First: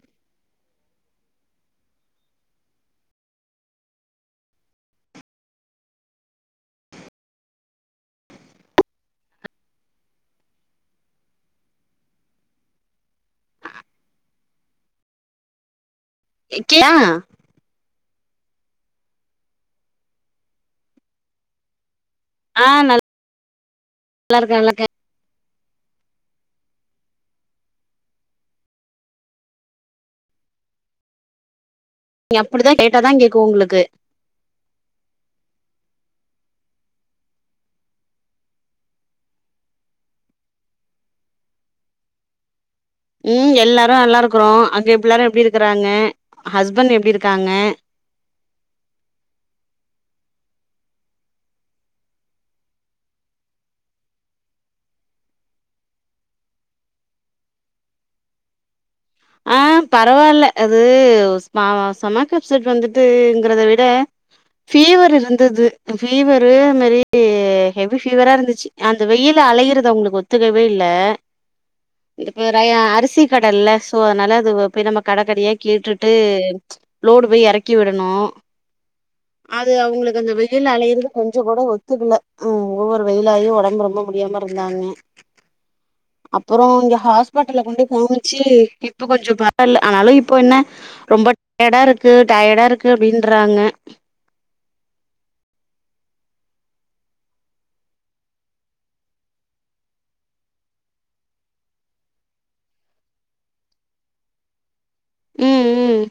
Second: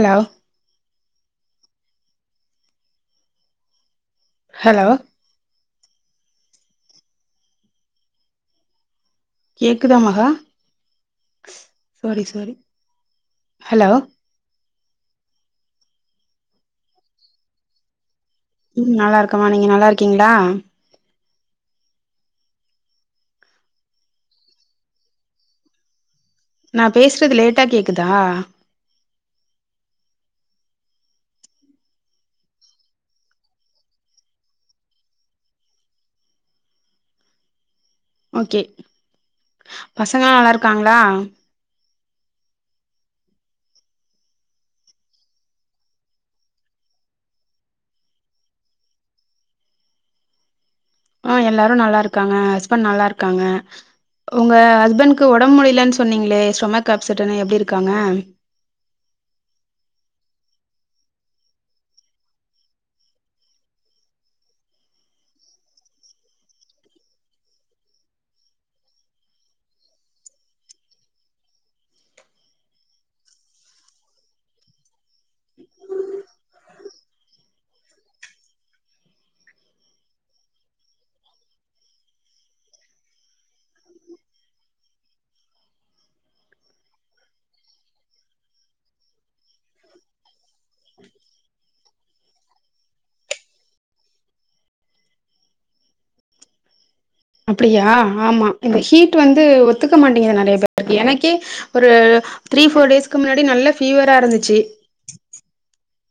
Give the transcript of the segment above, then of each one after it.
hello hello கேக்குதா மகா செரி செரி ஹலோ கேக்கியா ம் நல்லா இருக்குமா நீங்க நல்லா இருக்கீங்ளா ஆ நல் நல்லா இருக்கே நல்லா இருக்கே நா பேச்றது லேட்டா கேக்குதா நீ அப்டிதா லேட்டாதா கேக்கு உங்குளுக்கு ஓகே பசங்களா நல்லா இருக்காங்ளா ம் எல்லாரு நல்லா இருக்குறோ அங்க பிள்ளாரு எப்டி இருக்குறாங்க ஹஸ்பண்ட் எப்டி இருக்காங்க ஆ எல்லாரு நல்லா இருக்காங்க ஹஸ்பண்ட் நல்லா இருக்காங்க உங்க ஹஸ்பண்ட்கு உடம்பு முடியலன் சொன்னீங்ளே ஸ்டொமக் அப்செட்ன்னு எப்டி இருக்காங்க பரவாயில்ல அது மா ஸ்டொமக் அப்சைட் வந்துட்டுங்கறத விட ஃபீவர் இருந்தது ஃபீவரு அது மாரி ஹெவி ஃபீவரா இருந்துச்சு அந்த வெயில்ல அலைறது உங்குளுக்கு ஒத்துக்கவே இல்ல இது [unintelligible] அரிசி கடல்ல சோ அதனால அது போய் நம்ம கடைக்கடையா கேட்டுட்டு லோடு போய் இறக்கி விடணு அது அவங்களுக்கு அந்த வெயில்ல அலையறது கொஞ்சோ கூட ஒத்துக்கல கு ஓவரு வெயில்லாயி உடம்புக்கு ரொம்ப முடியாம இருகுறாங்க அப்பறோ இங்க ஹாஸ்பிட்டல கொண்டு போய் வெச்சு இப்ப கொஞ்சோ பரவால ஆனாலு இப்போ என்ன ரொம்ப டயர்டா இருக்கு டயர்டாஇருக்கு அப்டின்றாங்க அப்டியா ஆமா இந்த ஹீட் வந்து ஒத்துக்க மாட்டேங்குது நெறைய பேரு இருக்கு எனக்கே ஒரு த்ரீ போர் டேஸ்க்கு முன்னாடி நல்ல பீவரா இருந்துச்சு ம் ம்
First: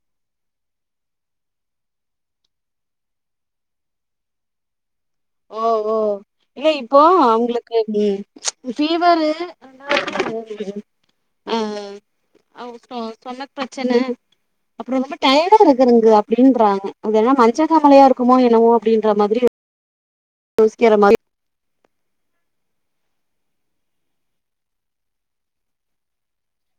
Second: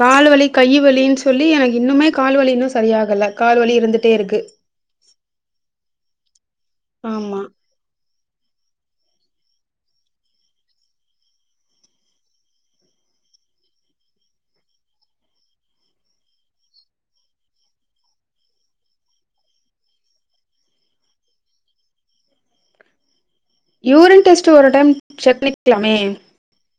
காய்வலி கை வலின் சொல்லி எனக்கு இன்னுமே கால்வலி இன்னு சரியாகல கால்வலி இருந்துட்டே இருக்கு ஓ ஓ இல்ல இப்போ ஆமா அவங்களுக் [unintelligible] ஃபீவரு ஆ அ சொன்ன பிரச்சன அப்பறோ ரொம்ப டயர்டா இருக்குங்க அப்டின்றாங்கா அப்டின்னா மஞ்ச காமாலையா இருக்குமோ என்னமோ அப்டின்ற மாதிரி யோசிக்கிற மாரி யூரின் டெஸ்ட் ஒரு டைம் செக் பண்ணிக்கலாமே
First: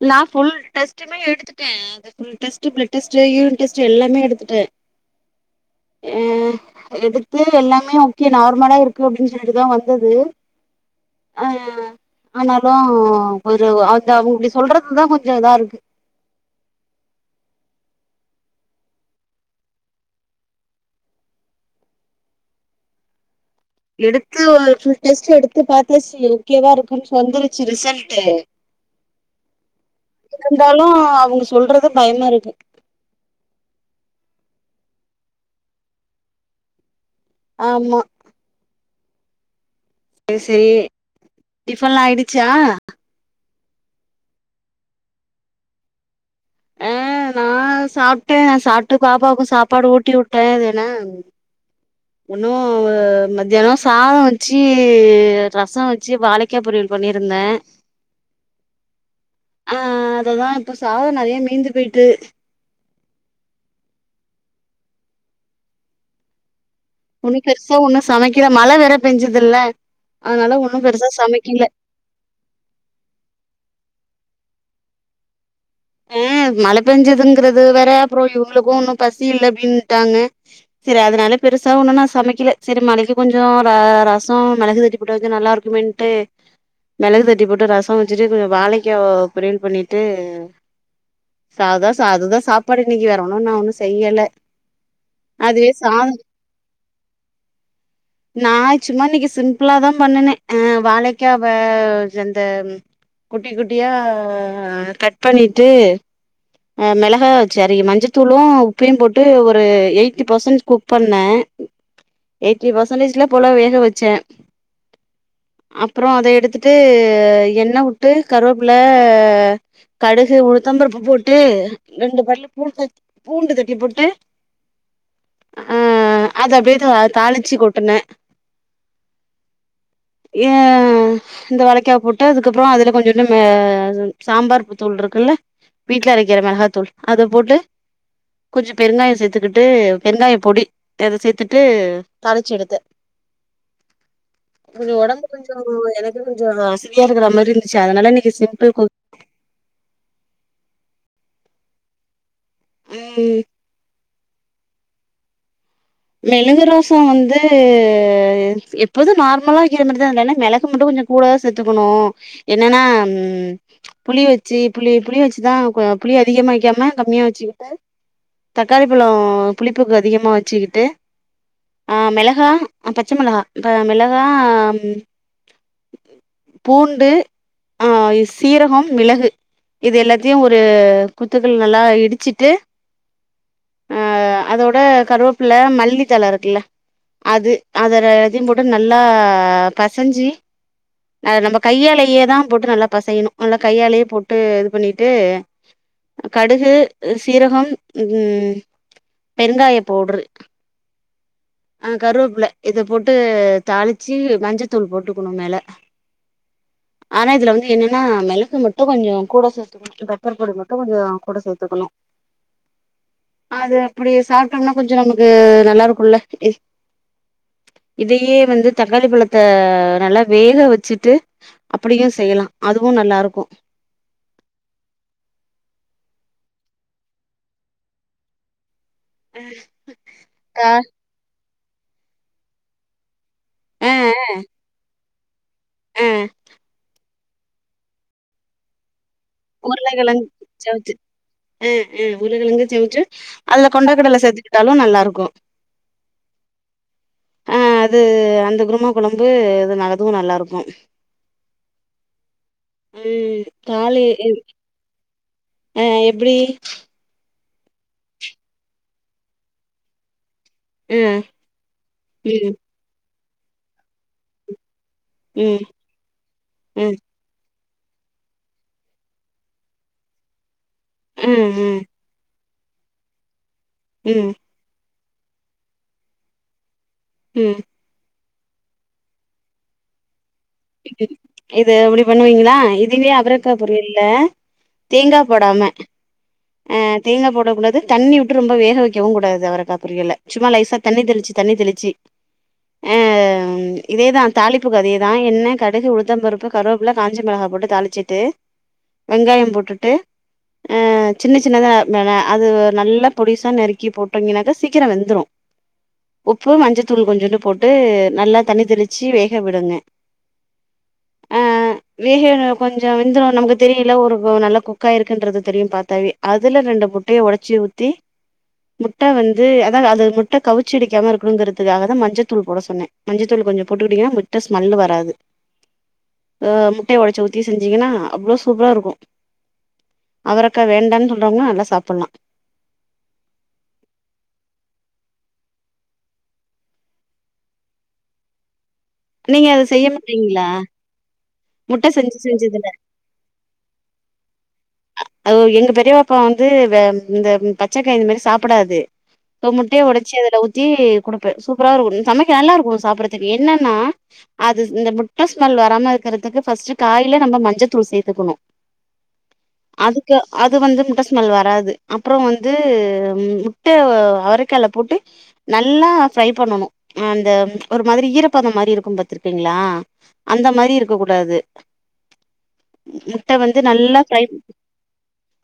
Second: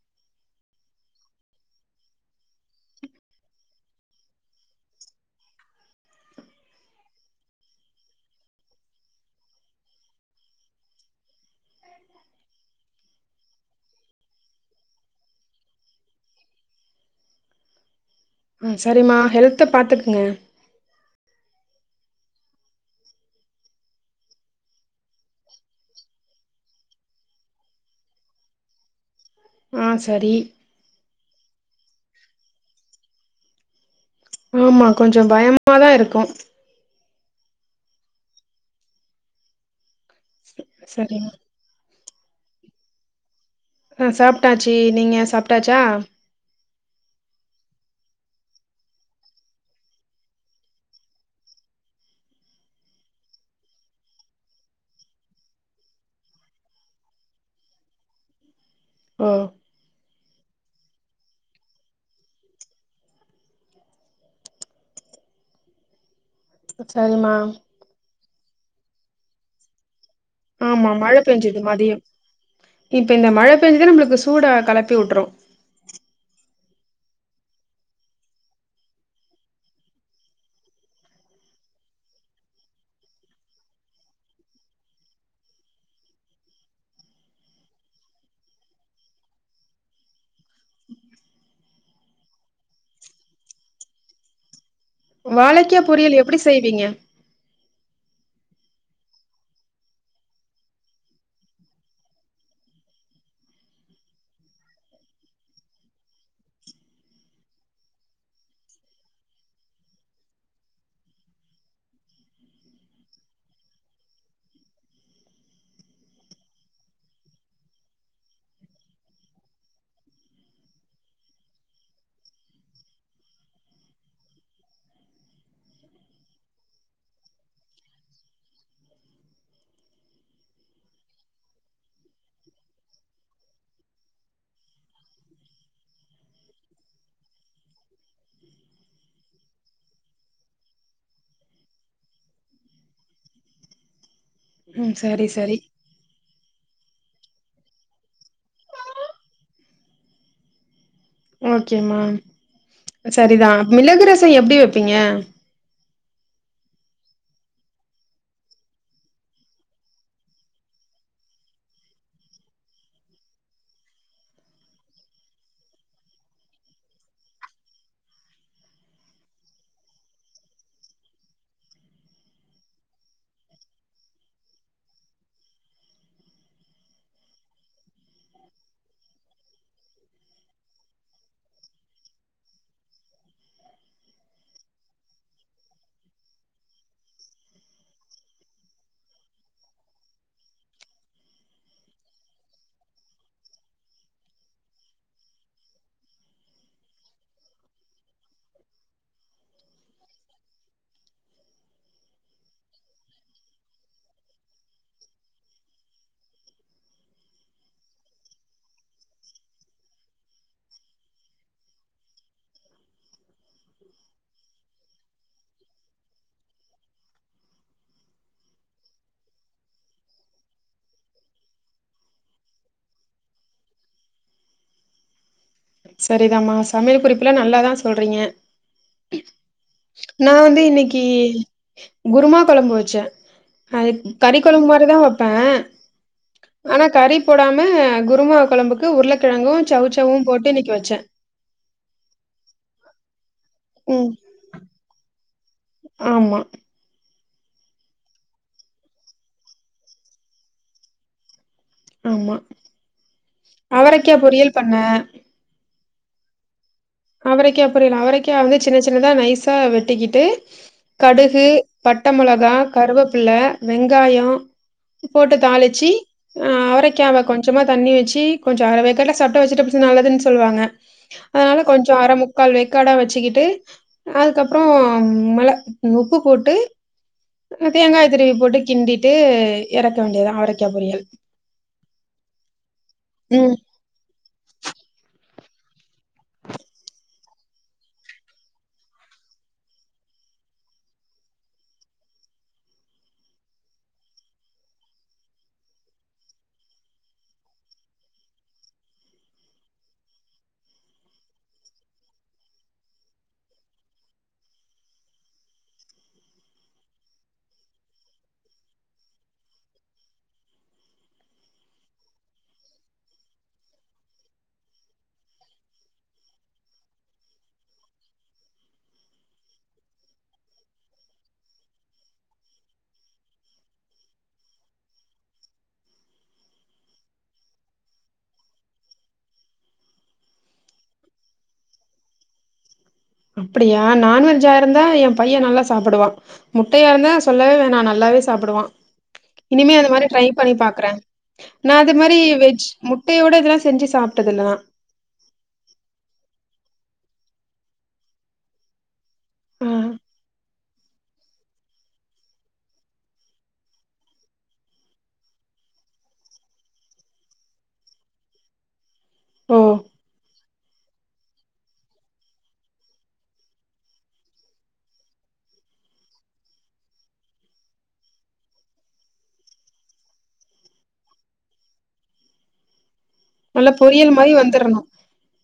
நா புல் டெஸ்ட்டுமே எடுத்துட்டே full test blood test urine test எல்லாமே எடுத்துட்ட எடுத்து எல்லாமே ஓகே நார்மலா இருக்கு அப்டின் சொல்லிட்டுதா வந்தது ஆ ஆனாலு ஒரு அந்த அவங்களுக்கு சொல்றதுதா கொஞ்சோ இது இருக்கு ம் சரிம்மா ஹெல்த்த பாத்துக்ங்க எடுத்துவோ ஃபுல் டெஸ்ட்டு எடுத்து பாத்தாச்சி ஹெல்தியா இருக்குன் சொந்துருச்சி ரிசல்ட்டு ஆ சரி ந்தாலு அவங்க சொல்றது பய்மா இருக்கு ஆமா கொஞ்சு பயமா தா இருக்கு ஆமா ஏ சே சரிம்மா டிஃபன்லா ஆய்டிச்சா ஆ சாப்டாச்சி நீங்க சாப்டாச்சா ஆ நா சாப்ட்ட சாப்ட்டு பாப்பாக்கு சாப்பாடு ஊட்டி வுட்ட எதனம் ஒன்னு வ மத்யானு சாதோ வச்சி ரசோ வச்சி வாழைக்கா பொரியல் பண்ணிருந்தே ஓ ஆ அதுதா இப்போ சாதோ நறியா மீந்து போய்ட்டு சரிம்மா உண்ணி பெர்சா ஒண்ணு சமைக்கல மழ வெற பெஞ்சதுல்ல அனால ஒண்ணு ஆமா பெருசா சமிக்கில இப் இந்த மழ பெஞ்சது நம்ளுக்கு சூடா கலப்பி விட்ரு அ மழ பெஞ்சதுங்றது வேற அப்றோ இவ்ங்ளுக்கு ஒன்னு பசி இல்ல அப்டின்ட்டாங்க சரி அதனால பெருசா ஒன்னு நா சமைக்கல சரி மலைக்கு கொஞ்சு ர ரசோ மெளகு தட்டி போட்ட இது நல்லார்க்குமேன் ட்டு மெளகு தட்டி போட்டு ரசோ வச்சுட்டு கொஞ்சு வாழைக்கோ பொரியல் பண்ணிட்டு சாதா சாதுதா சாப்பாடு இன்னிக்கி வேர ஒன்னு நா ஒன்னு செய்யல அதுவே வாழைக்கா சாதோ பொரியல் எப்படி செய்வீங்க நா ச்சும்மா இன்னிக்கி சிம்பிளா தா பண்ணுனே அ வாழைக்காவ ரந்தம் குட்டி குட்டியா கட் பண்ணிட்டு அ மெளகா ச்சரி மஞ்சத்தூளு உப்பையு போட்டு ஒரு யய்ட்டி பர்சன் குக் பண்ண எய்ட்டி பர்சன்டேஜ்ல போல வேக வெச்ச அப்றோ அத எடுத்துட்டு எண்ண வுட்டு கருவேப்புல கடு கு‌ உளுத்தம் பருப்பு போட்டு ரெண்டு பல்லு பூண்டு பூண்டு தட்டி போட்டு ஆ அத அப்டே தா தாளிச்சு கொட்டன ய இந்த வளைக்கா போட்டு அதுக்கப்றூ அதுல கொஞ்சுன்னு மே ஜுன் சாம்பார்ப்பு தூள் ருக் கல்ல வீட்ல அரைக்கிற மெளஹாத்தூள் அத போட்டு கொஞ்சு பெருங்காய சேத்துக்குட்டு பெருங்காய பொடி எத சேத்துட்டு தாலிச்சி எடுத்த [inaudible] கொஞ்சு ம் சரி ஒடம்பு கொஞ்சு சரி எனக்குனுஜோ அசதியா இருக்றா மாரி இருந்துச்சு அதனால நீ சிம்பிள் கு ஓகேமா ம் சரிதா மிளகு ரசோ எப்டி வப்பீங்க மெழுங்கு ரசோ வந்து ஏத் எப்போது நார்மலா வைக்க மரிதா இல்லன்ன மெளகு மட்டு கொஞ்சு கூடா செத்துக்குணு என்னன்னாம் புளி வச்சி புளி புளி வச்சுதா கோ புளி அதிகமா வைக்காம கம்மியா வச்சுக்குட்டு தக்காளி பழோ புளிப்புக் அதிகமா வச்சிக்கிட்டு ஆ மெளஹா ஆ பச்ச மிளகா இப்ப மிளகா அம் பூண்டு அஇ சீரகம் மிளகு இது எல்லாத்யு ஒரு குத்துக்கள் நல்லா இடிச்சிட்டு அ அதோட கருவேப்புள்ள மல்லித்தழ இருக்குல்ல அது அதுல ரத்தின் போட்டு நல்லா பசஞ்சி அது நம்ம கையாலையே தா போட்டு நல்லா பெசையணு நல்லா கையாலே போட்டு இது பண்ணிட்டு கடுகு சீரகம் ம் பெருங்காய பவுட்ரு அ கருவப்புள்ள இத போட்டு தாளிச்சு மஞ்சத்தூள் போட்டுக்குணு மேல ஆனா இதுல வந்து என்னன்னா மெளகு மட்டு கொஞ்சொ கூட சேத்து பெப்பர் பொடி மட்டு கொஞ்சொ கூட சேத்துக்கணு அது அப்டி சாப்ட்டோனா கொஞ்சொ நமக்கு நல்லா இருக்குல்ல இதயே வந்து தக்காளி பழத்த நல்லா வேக வச்சுட்டு அப்புடியு செய்யலா அதுவு நல்லா இருக்கு செரிதாமா சமையல் குறிப்புலா நல்லாதா சொல்றீங்க நா வந்து ஆ இன்னக்கி குருமா கொழம்பு வச்சே அது ஆ கறி கொழம்பு மாரிதா வப்பே ஆ ஆனா கறி போடாம குருமா கொழம்புக்கு உருளக்கெழங்கு சௌ சௌவு போட்டு இன்னக் அ அ உருளக்கெழங்கு சௌ சௌ அதுல ம் கொண்டக்கடல சேத்துக்கிட்டாலு நல்லா இருக்கு ஆமா அ அது அந்த குருமா கொழம்பு இது அதுவு நல்லா இருக்கு ஆமா ம் அவரெக்கா பொரியல் பண்ணே அ எப்டி அவரெக்கா பொரியல் அவரெக்காயா வந்து சின்ன சின்னதா நைசா வெட்டிக்கிட்டு ஆ கடுகு பட்ட மொளகா ம் கருவப்புள்ள வெங்காயொ போட்டு ம் தாளிச்சு ம் ம் அவரெக்காவ கொஞ் கொஞ்சமா தண்ணி வெச்சு கொஞ்சொ அற வேக்காடா சாப்டா வெஜிடபிள்ஸ் நல்லதுன்னு சொல்லுவாங்க ம் அதுனால ம் அர முக்கால் வேக்காடா வச்சுக்கிட்டு ம் அதுக்கப்றொ மெள உப்பு போட்டு ம் தேங்காய திருவி போட்டு கிண்டிட்டு எறக்க வேண்டியதா அவரெ இது அப்டி பண்ணுவீங்களா இதுங்களே அவரக்கா ம் பொரியல் இல்ல தேங்கா போடாம அ தேங்கா போடக்கூடாது தண்ணி விட்டு ரொம்ப வேக வக்கெவு கூடாது அவரக்கா பொரியல சும்மா லேசா தண்ணி தெளிச்சு தண்ணி தெளிச்சு அ இதேதா தாளிப்புக்கு அதேதா எண்ண கடுகு உழுந்தம் பருப்பு கருவப்பில காஞ்ச மெளகா போட்டு தாளிச்சிட்டு வெங்காயொ போட்டுட்டு சின்ன சின்னதா அது ஒர் நல்ல பொடிசா நறுக்கி போட்டங்கினாக்கா சீக்கெரொ வெந்துரு உப்பு மஞ்சத்தூள் கொஞ்சோண்டு போட்டு நல்லா தண்ணி தெளிச்சி வேக விடுங்க ஆ வேக கொஞ்சொ வெந்துரு நமக்கு தெரியுல்ல ஒரு நல்ல குக்காயிருக்குன்றது தெரியு பாத்தாவே அதுல ரெண்டு முட்டய ஒடச்சி ஊத்தி முட்ட வந்து அதா அது முட்ட கவுச்சிஅடிக்காம இருக்கணுங்கிறதுக்காக தா மஞ்சத்தூள் போட சொன்னை மஞ்சத்தூள் கொஞ்சோ போட்டுக்கிட்டிங்கன்னா முட்ட ஸ்மெல்லு வராது அ முட்டய ஒடச்சி ஊத்தி செஞ்சீங்கன்னா அவ்ளோ சூப்பரா இருக்கு அவரக்கா வேண்டான் சொல்றவுங்க நல்லா சாப்புட்லா அப்டியா நான்வெஜ்ஜா இருந்தா எ பையெ நல்லா சாப்டுவா முட்டையா இருந்தா சொல்லவே வேணா நல்லாவே சாப்டுவா நீங்க அத இனிமே செய்ய அந்த மாரி ட்ரை மாட்டீங்களா பண்ணி பாக்குறே நா முட்ட அது செஞ்சு மாரி வெஜ் செஞ்சதுல முட்டையோட இதெல்லா செஞ்சு சாப்ட்டதுல்ல நா அதுவு எங்க பெரிய பாப்பா வந்து வெ இந்த பச்சக்காய் இந்த மாரி சாப்புடாது தோ ஆ முட்டய ஒடச்சு அதுல ஊத்தி குடுப்பே சூப்பரா இருக்கு சமைக்க நல்லா இருக்கு சாப்புட்றத்துக்கு என்னன்னா அது இந்த முட்ட ஸ்மெல் வராம இருக்கறத் துக்கு ஃபர்ஸ்ட்டு காயில நம்ம மஞ்சத்தூள் சேத்துக்கனோ ஓ அதுக்க அது வந்து முட்ட ஸ்மெல் வராது அப்றோ வந்து முட்ட அவரக்காலப் போட்டு நல்லா ஃப்ரை பண்ணனோ அந்த ஒரு மாதிரி ஈரப்பதோ மாரி இருக்கும் பாத்ருக்கீங்ளா அந்த மாரி இருக்கக் கூடாது முட்ட வந்து நல்லா பொரியல் ஃப்ரை மாரி வந்துரணு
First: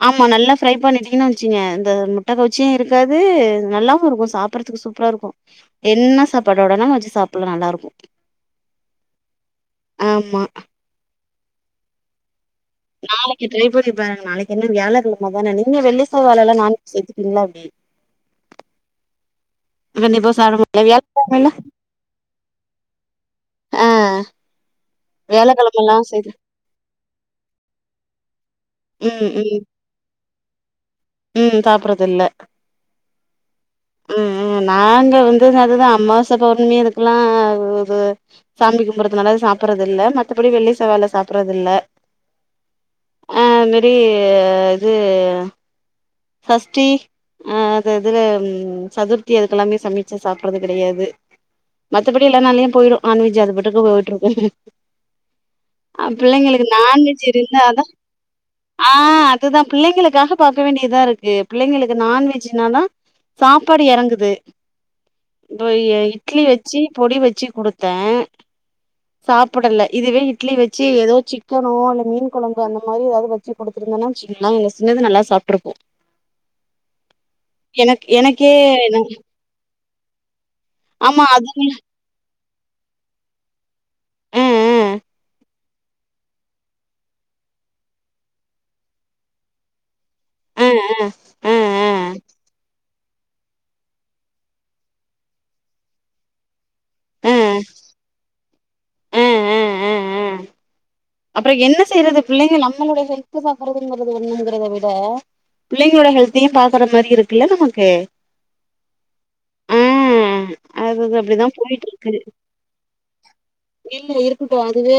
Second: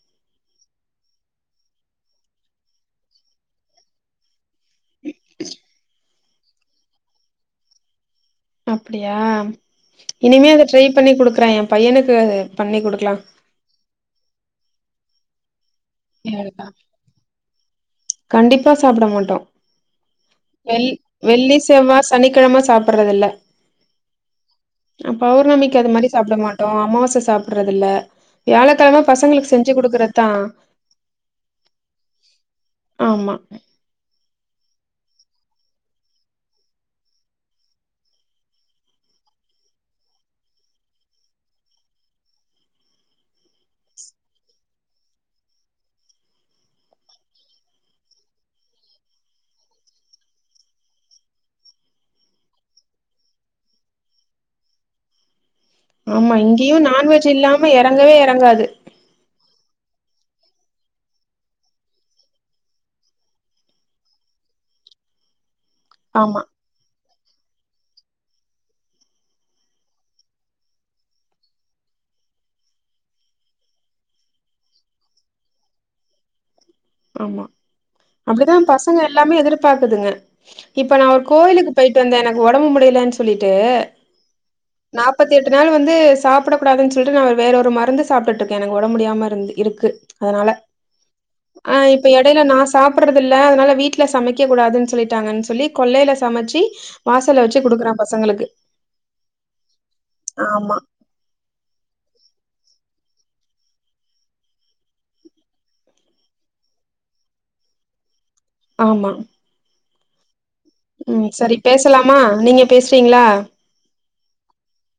ஆமா நல்லா ஃப்ரை பண்ணிட்டீங்கன்னு வச்சீங்க இந்த முட்டக் கவுச்சியு இருக்காது நல்லாவு இருக்கோ சாப்புறதுக்கு சூப் ப்ரா இருக்கோ என்ன சாப்பாட்டோடனா வச்சு சாப்புல்லா நல்லா இருக்கு அப்டியா ஆமா இனிமே அது ட்ரை பண்ணி குடுக்குற என் பையனுக்கு பண்ணிக் குடுக்கலா இன்னிக்கு ட்ரை பண்ணி பாருங்க நாளைக்குன்ன வியாழக் கெழம தான நீங்க வெள்ளி செவ்வாலல்லா நான்வெஜ் சேத்துக்குவீங்ளா எப்டி கண்டிப்பா சாப்ட மாட்டோ கண்டிப்பா சாப்ட மாட்டே வெள் வியாழக்கிழமைல வெள்ளி செவ்வா சனிக்கெழம சாப்புறதில்ல ஆ அ பௌர்ணமிக்கு அது வியாழக்கிழமலா மாரி சேத்து சாப்ட மா ட்டோ அமாவாச சாப்புறதுல்ல வியாழக்கெழம ம் பசங்ளுக்கு ம் செஞ்சு குடுக்கறதா ம் சாப்புறதுல்ல ஆமா ம் ம் நாங்க வந்து அதுதா அம்மாவாச பௌர்ணமி அதுக்கல்லா ஒரு சாமி கும்பறதுனால அது சாப்புறதுல்ல மத்தப்படி வெள்ளி செவ்வால்ல சாப்புறதுல்ல அ அந் மாரி இது சஷ்டி அ அது இதுல சதுர்த்தி அதுக்கெல்லாமே சமச்சி சாப்புறது கெடயாது மத்தபடி எல்லா நாள்லயு போயிடோ நான்வெஜ்ஜி அது பாட்டுக்கு போயிட்ருக்கோ அது ஆமா பிள்ளைங்களுக்கு இங்கேயு நான்வெஜ் இருந்தா இல்லாம தா எறங்கவே எறங்காது ஆ அதுதா பிள்ளைங்களுக்காக பாக்க வேண்டிதா இருக்கு பிள்ளைங்களுக்கு நான்வெஜ்ஜினா தா சாப்பாடு எறங்குது என் பைய ஆமா இட்லி வெச்சி பொடி வெச்சி குடுத்த சாப்படல இதுவே இட்லி வெச்சி ஏதோ சிக்கனோ அல்ல மீன் கொழம்பு அந்த மாரி எதாவ்து வச்சிக்குடுத்துருந்தனா வச்சிக்கங்ள எங்க சின்னது நல்லா சாப்ட்ருக்கோ ஆமா எனக்கு எனக்கே அப்டித்தா பசங்க எல்லாமே எதிர்பாக்குதுங்க இப்ப நா ஒரு ஆமா கோயிலுக்கு அதுங்களு போய் ட்டு வந்த எனக்கு ஒடம்பு முடிலன் சொல்லிட்டு அ நாப்பத்தி எட்டு நாள் வந்து சாப்டக்கூடாதுன் சொல்ட்டு நா வேறொரு மருந்து சாப்ட்டுட்டுருக்க எனக் ஒடம்பு முடியாம இருந்து இருக்கு அதனால ஏங்க ஆ இப்போ எடைய்ல நா சாப்புறது இல்ல அதனால வீட்ல சமைக்க கூடாதுன் சொல்லிட்டாங்கன் சொல்லி கொல்லையில சமச்சி அ அ வாசல்ல வச்சு குடுக்குற பசங்களுக்கு ஆமா அப்புறம் என்ன செய்றது பிள்ளைகள் நம்மளுடைய ஹெல்த்து பாக்கறதுங்கறது ஒண்ணுங்கிறத விட பிள்ளைங்களோட ஹெல்த்தையும் பாக்குற மாரி இருக்குல்ல நமக்கு ஆமா ஆ அது அது ம் அப்டிதா சரி போயிட்டு இருக்கு பேசலாமா நீங்க பேசுறீங்ளா இல்ல இருக்கட்டு அதுவே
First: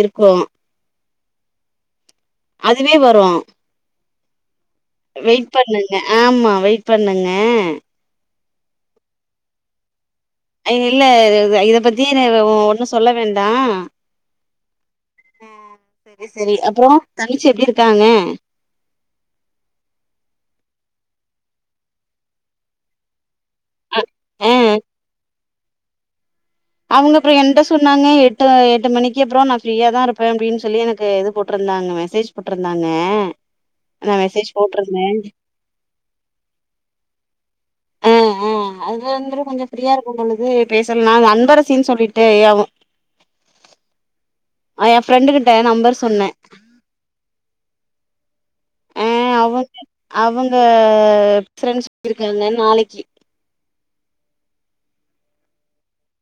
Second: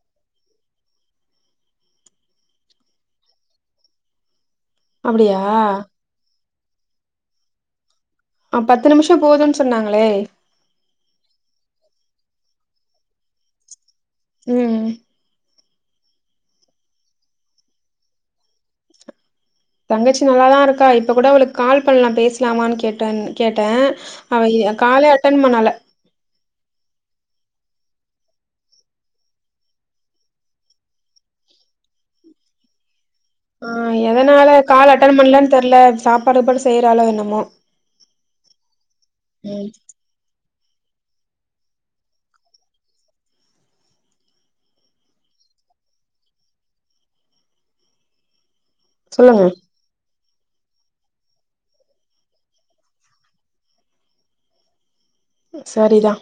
இருக்கும் அதுவே வரும் அப்டியா வெயிட் பண்ணுங்க ஆமா வெயிட் பண்ணுங்க ஆ பத்து நிமிஷம் போதும்ன்னு சொன்னாங்களே ஐ இல்ல இத பத்தி ஒன்னு சொல்ல வேண்டா ம் சரி சரி அப்போ தங்கச்சு எப்டி இருக்காங்க தங்கச்சி நல்லாதா இருக்கா இப்ப கூட அவளுக்கு கால் பண்ணலா பேசலாமான்னு கேட்ட கேட்டே ஆ அவ காலையே அட்டன் பண்ணல அவங்க அப்புற என்ட சொன்னாங்க எட்டு எட்டு மணிக்கு அப்புற நா ஃப்ரீயாதா இருப்பே அப்டின்னு சொல்லி எனக்கு இது போட்டுருந்தாங்க மெசேஜ் போட்டுருந்தாங்க ஆ எதனால கால் அட்டன் பண்ணலன்னு தெருல சாப்பாடுஇப்பாடு செய்யறாளோ என்னமோ ஆ ஆ அது வந்துட்டு கொஞ்ச ம் ஃப்ரீயா இருக்கும் பொழுது பேசலனா அது அன்பரசீன்னு சொல்லிட்டு ஆகு ஆ எ ஃப்ரெண்டு கிட்ட நம்பர் சொன்னே ஆ சொல்லுங்க அவங்க அவங்க பிராண்ட்ஸ் இருக்காங்க நாளைக்கு சரிதா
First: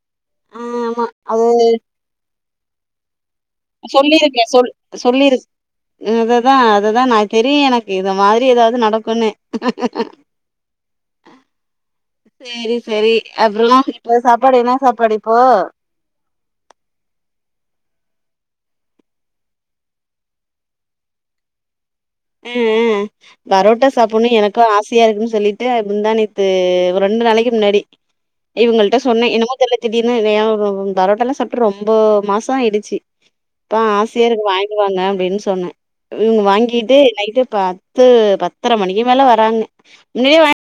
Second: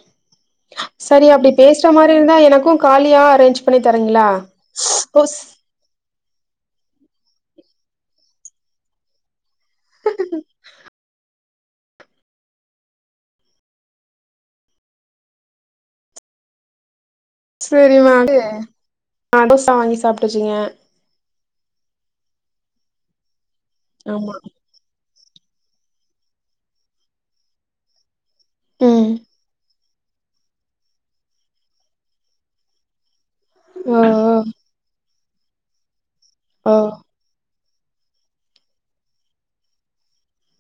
ஆ ஆமா சரி அது அப்படி பேசுற மாதிரி இருந்தா எனக்கு காலியா அரேஞ்ச் பண்ணி தரீங்களா சொல்லிருக்கே சொல் ஓ சொல்லிரு இததா அததா நா தெரியு எனக்கு இத மாதிரி ஏதாவது நடக்குன்னு [inaudible] சேரி சரி அப்புறம்மா இப்போ சாப்பாடு என்ன சாப்பாடு இப்போ சேரிம்மானு அதுரச வாங்கி சாப்ட்டுச்சிங்க ம்ம் பரோட்டா சாப்பிடனு ஆமா எனக்கு ஆசை த்யா இருக்குனு சொல்லிட்டு முத்தாநேத்து ரெண்டு நாளைக்கு முன்னாடி இவங்கள்ட ம் சொன்னே என்னமோ தெரில திடிர்னு ஏதா ஒனனு பரோட்டா எல்லா சாப்ட்டு ரொம்ப மாசம் ஆயிடுச்சு இப்ப ஓ ஆசையா ஓ இருக்குது வாங் இங்க வாங்க அப்டின்னு சொன்னே ம் ஓ வாங்கிட்டு நைட்டு பத்து பத்தரை மணிக்கு மேல வராங்க முன்னாடியே